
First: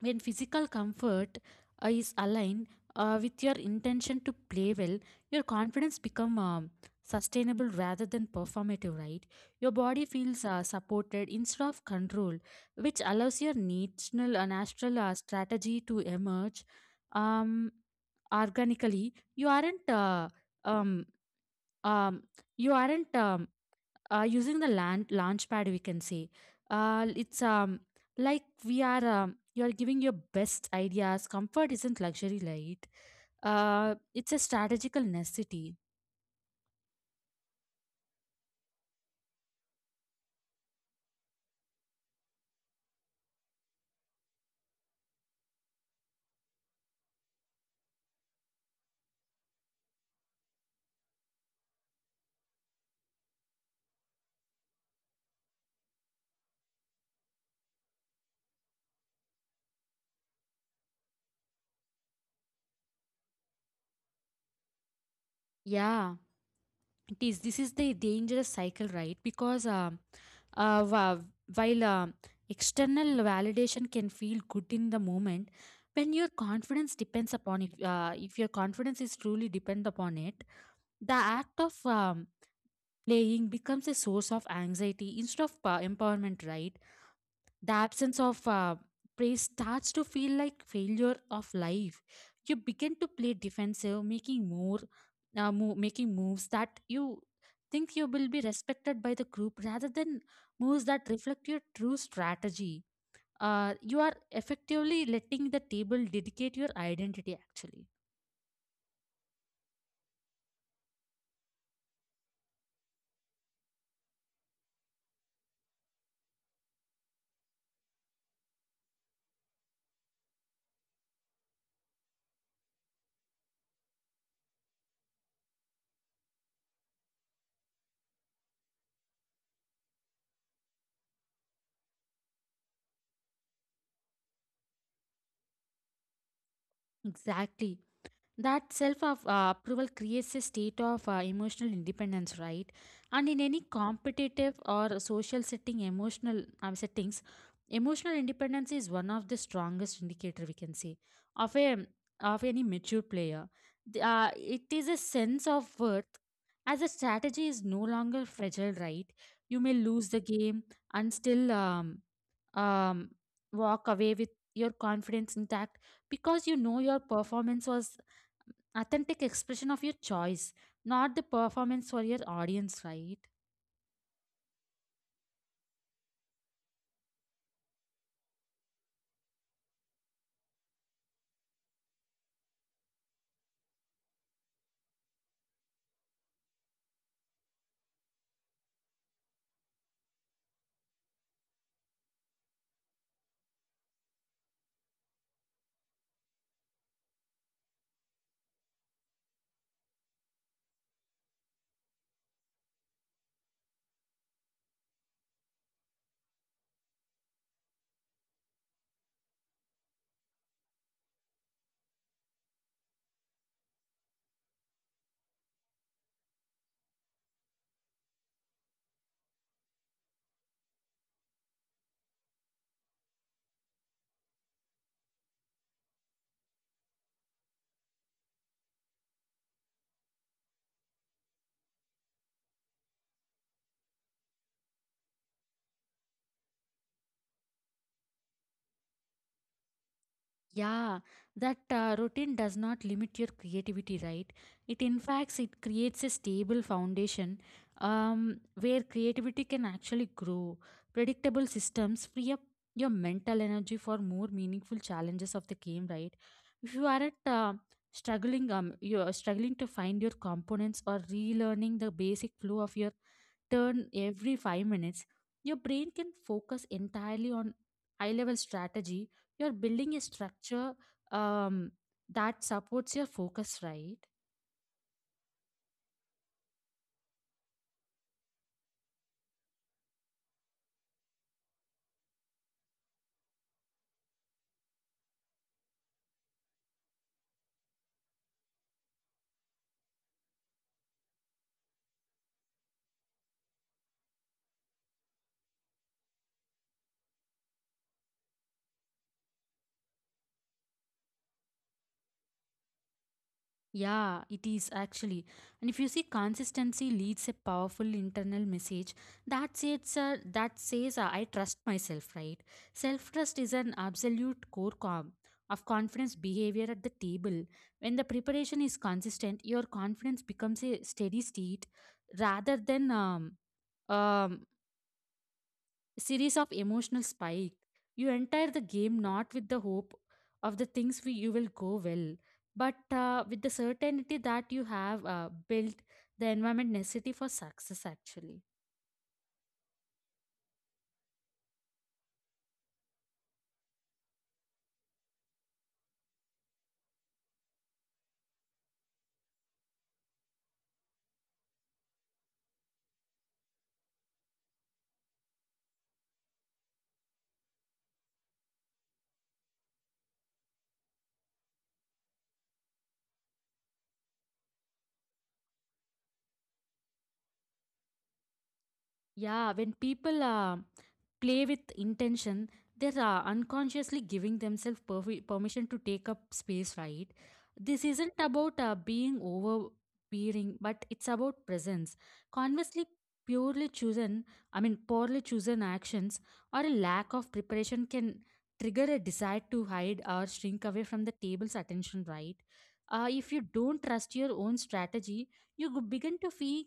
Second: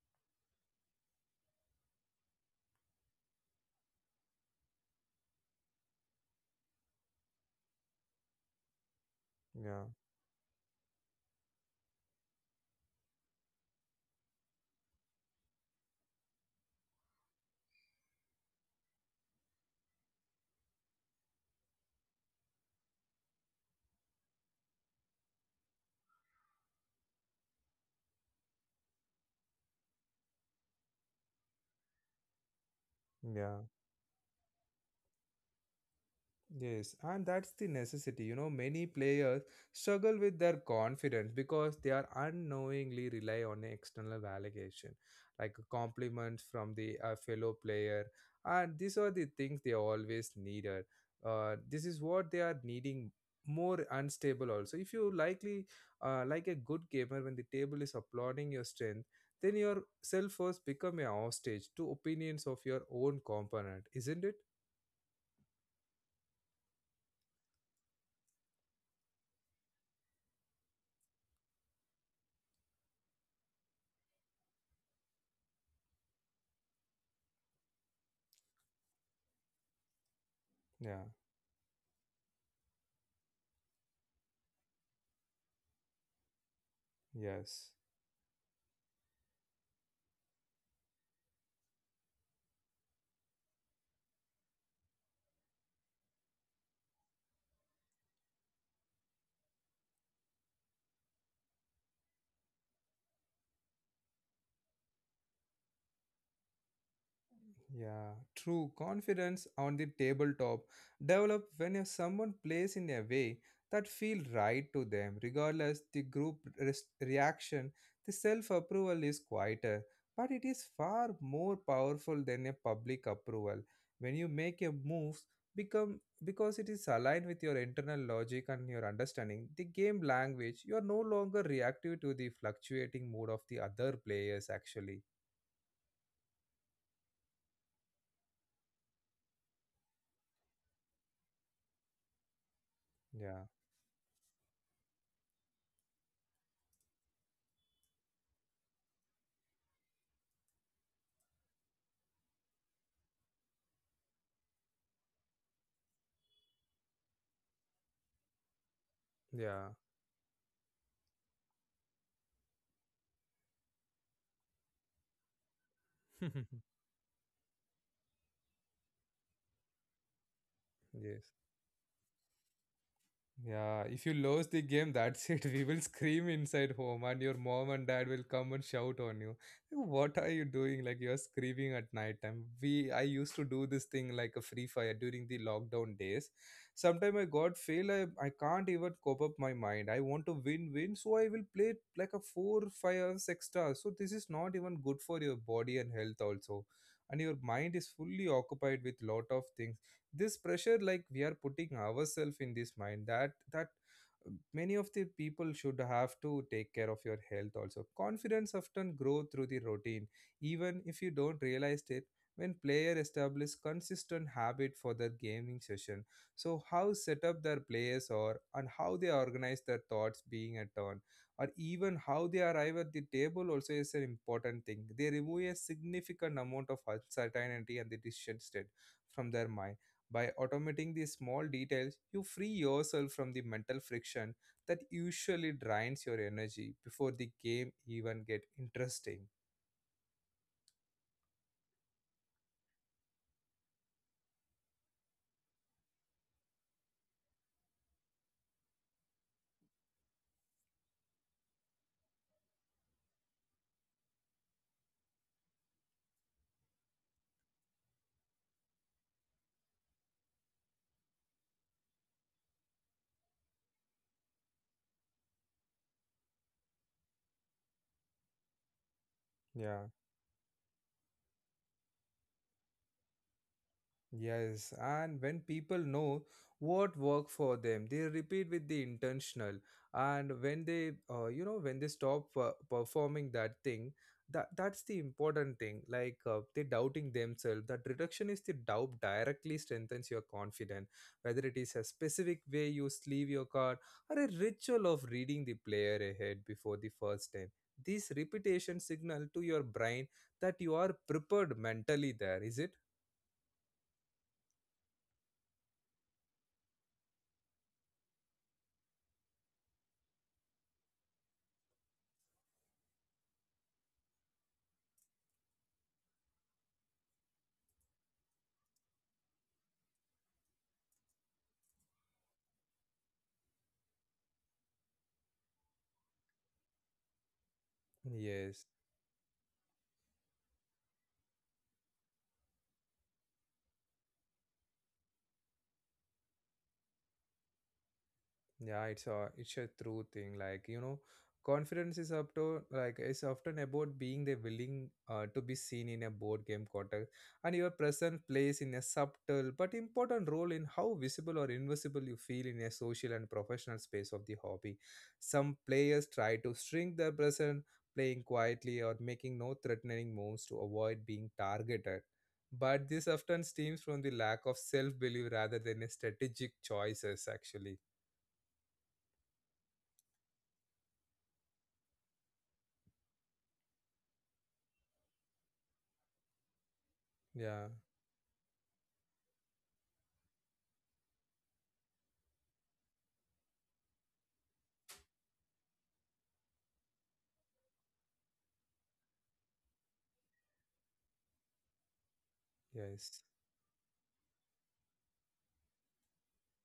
when physical comfort is aligned with your intention to play well, your confidence become sustainable rather than performative, right? Your
Yeah,
body feels supported instead of controlled, which allows your national natural strategy to emerge um, organically. Um, um, you aren't using the land launch pad we can say. It's Like we are you are giving your best ideas. Comfort isn't luxury right,
yeah.
it's a strategical necessity.
Yes, and that's the necessity. You know, many players struggle with their confidence because they are unknowingly rely on external validation, like compliments from the fellow player, and these are the things they always needed. This is what they are needing more unstable also. If you likely like a good gamer, when the table is applauding your strength, then your self first become a hostage to opinions of your own component, isn't it?
Yeah, it is. This is the dangerous cycle right because wha- while external validation can feel good in the moment. When your confidence depends upon, if your confidence is truly depend upon it,
Yeah.
the act of playing becomes a source of anxiety instead of empowerment, right? The
Yes.
absence of praise starts to feel like failure of life. You begin to play defensive, making moves that you think you will be respected by the group rather than moves that reflect your true strategy. You are effectively letting the table dedicate your identity, actually.
Yeah, true. Confidence on the tabletop develop when if someone plays in a way that feel right to them, regardless the group reaction. The self-approval is quieter, but it is far more powerful than a public approval. When you make a move, become because it is aligned with your internal logic and your understanding the game language. You are no longer reactive to the fluctuating mood of the other players. Actually,
Exactly. That self of approval creates a state of emotional independence, right? And in
yeah,
any competitive or social setting, emotional settings, emotional independence is one of the strongest indicator we can say of a of any mature player. It is a sense of worth as a strategy is no longer fragile, right? You
yeah,
may lose the game and still um, walk away with your confidence intact because you know your performance was authentic expression of your choice, not the
yes.
performance for your audience, right?
Yeah, if you lose the game, that's it. We will scream inside home, and your mom and dad will come and shout on you. What are you doing? Like you're screaming at night time. I used to do this thing like a free fire during the lockdown days. Sometimes I got fail. I can't even cope up my mind. I want to win, win. So I will play like a four, 5 hours extra. So this is not even good for your body and health also, and your mind is fully occupied with lot of things. This pressure, like we are putting ourselves in this mind, that many of the people should have to take care of your health also. Confidence often grow through the routine, even if you don't realize it. When player establish consistent habit for their gaming session, so how set up their players or and how they organize their thoughts being a turn, or even how they arrive at the table also is an important thing. They remove a significant amount of uncertainty and the decision state from their mind. By automating these small details, you free yourself from the mental friction that usually drains your energy before the game even get interesting.
Yeah, that routine does not limit your creativity, right? It, in fact, it creates a stable foundation where creativity can actually grow. Predictable systems free up your mental energy for more meaningful challenges of the game, right? If you are at struggling, you are struggling to find your components or relearning the basic flow of your turn every 5 minutes, your brain can focus entirely on high level strategy. You're
Yeah.
building a structure um, that supports your focus, right?
Yes, and when people know what work for them, they repeat with the intentional. And when they, you know, when they stop performing that thing, that's the important thing. Like they doubting themselves. That reduction is the doubt directly strengthens your confidence. Whether it is a specific way you sleeve your card or a ritual of reading the player ahead before the first time, this repetition signal to your brain that you are prepared mentally. There is it.
Yeah, it is actually. And if you see, consistency leads a powerful internal message that says, I trust myself, right? Self trust is an absolute core com of confidence behavior at the table. When the preparation is consistent, your confidence becomes a steady state rather than um, series of emotional spike. You enter the
Yes.
game not with the hope of you will go well, but with the certainty that you have built the environment necessity for success actually.
Yeah, it's a true thing. Like you know, confidence is up to like it's often about being the willing to be seen in a board game context, and your presence plays in a subtle but important role in how visible or invisible you feel in a social and professional space of the hobby. Some players try to shrink their presence, playing quietly or making no threatening moves to avoid being targeted. But this often stems from the lack of self belief rather than a strategic choices, actually.
Yeah, when people play with intention, they're unconsciously giving themselves permission to take up space, right?
Yeah.
This isn't about being overbearing, but it's about presence. Conversely, purely chosen, I mean, poorly chosen actions or a lack of preparation can trigger a desire to hide or shrink away from the table's attention, right?
Yes.
If you don't trust your own strategy, you begin to feel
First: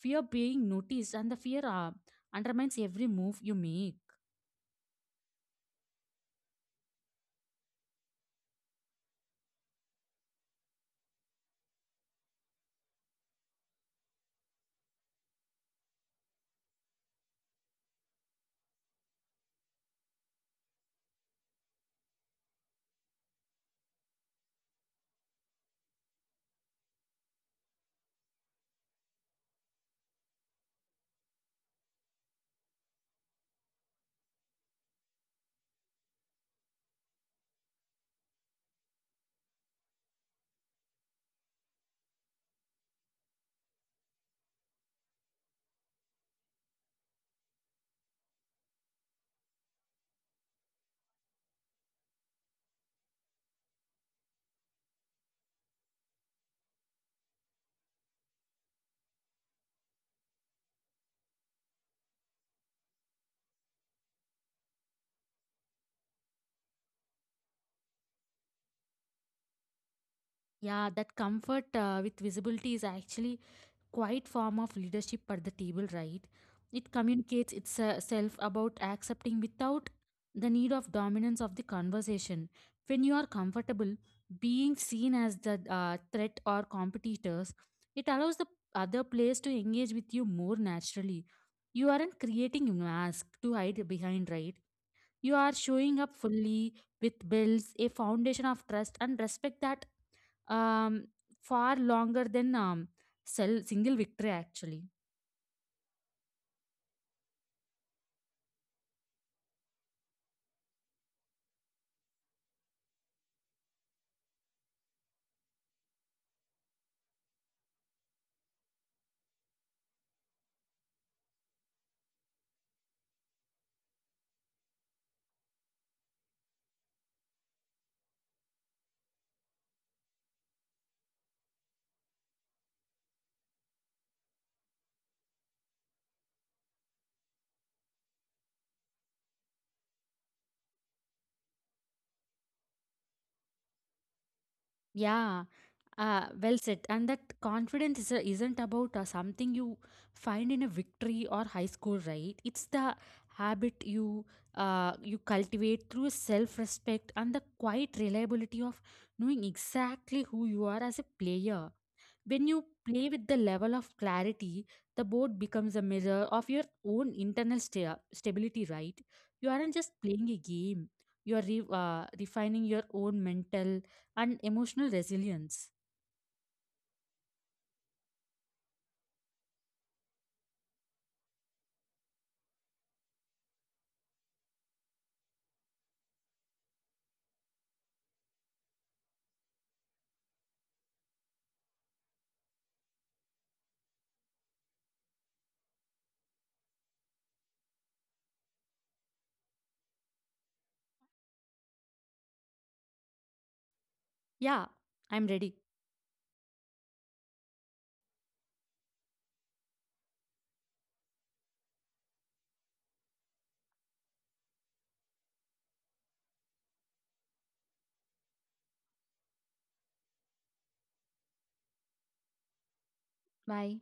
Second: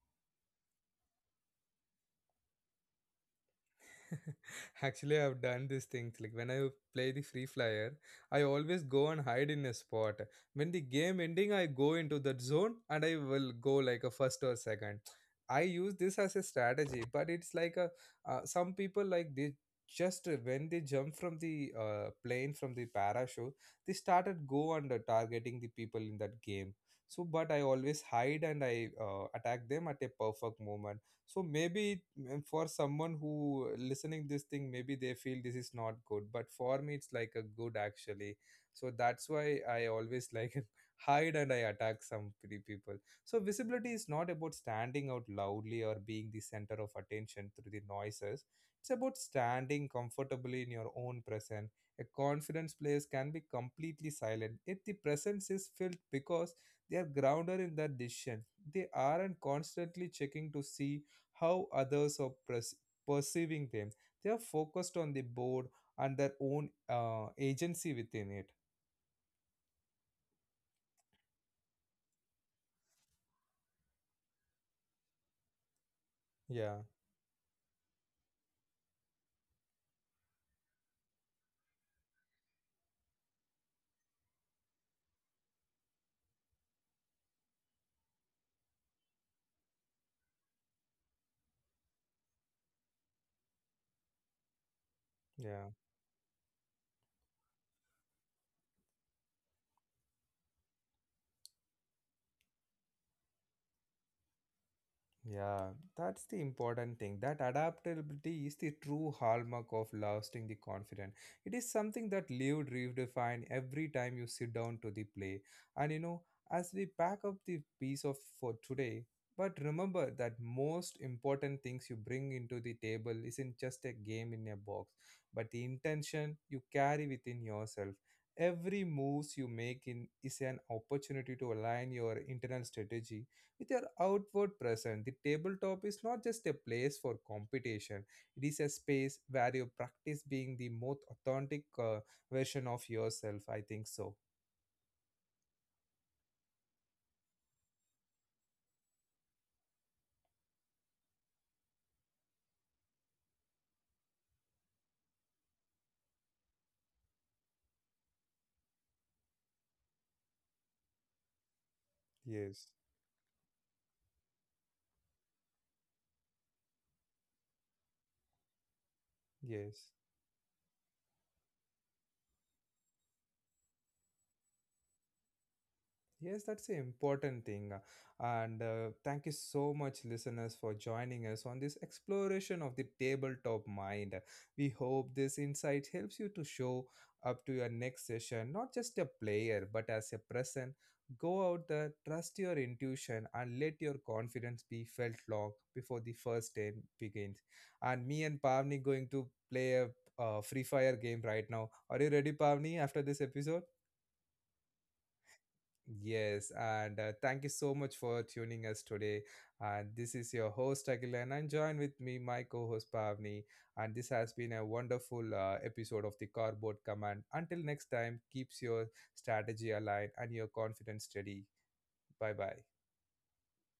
fear being noticed, and the fear undermines every move you make.
Actually, I've done these things. Like when I play the Free Flyer, I always go and hide in a spot. When the game ending, I go into that zone and I will go like a first or second. I use this as a strategy, but it's like a some people like they just when they jump from the plane from the parachute, they started go and targeting the people in that game. So, but I always hide and I attack them at a perfect moment. So maybe, and for someone who listening this thing, maybe they feel this is not good, but for me it's like a good actually. So that's why I always like hide and I attack some people. So visibility is not about standing out loudly or being the center of attention through the noises. It's about standing comfortably in your own presence. A confidence place can be completely silent if the presence is filled, because they are grounded in their decision. They aren't constantly checking to see how others are perceiving them. They are focused on the board and their own agency within it.
Yeah, that comfort with visibility is actually quite form of leadership at the table right.
Yeah,
It communicates itself about accepting without the need of dominance of the conversation. When you are comfortable being seen as the threat or competitors, it allows the other players to engage with you more naturally. You aren't creating a mask to hide behind right, you are
yeah.
showing up fully with builds a foundation of trust and respect that um, far longer than single victory actually.
Yeah, that's the important thing. That adaptability is the true hallmark of lasting the confident. It is something that lived redefine every time you sit down to the play. And you know, as we pack up the piece of for today, but remember that most important things you bring into the table isn't just a game in a box, but the intention you carry within yourself. Every moves you make in is an opportunity to align your internal strategy with your outward presence. The tabletop is not just a place for competition, it is a space where you practice being the most authentic version of yourself. I think so.
Yeah, well said. And that confidence isn't about something you find in a victory or high school right. It's the habit you cultivate through self-respect and the quiet reliability of knowing exactly who you are as a player. When you
Yes,
play with the level of clarity, the board becomes a mirror of your own internal stability, right? You aren't
yes.
just playing a game, you are refining your own mental and emotional resilience.
Yes, that's an important thing. And thank you so much, listeners, for joining us on this exploration of the tabletop mind. We hope this insight helps you to show up to your next session, not just a player, but as a person. Go out there, trust your intuition, and let your confidence be felt long before the first day begins. And me and Pavni going to play a free fire game right now. Are you ready, Pavni, after this episode?
Yeah, I'm ready.
Yes, and thank you so much for tuning us today. And this is your host Agilan, and join with me my co-host Pavni. And this has been a wonderful episode of the Cardboard Command. Until next time, keeps your strategy aligned and your confidence steady. Bye bye.
Bye.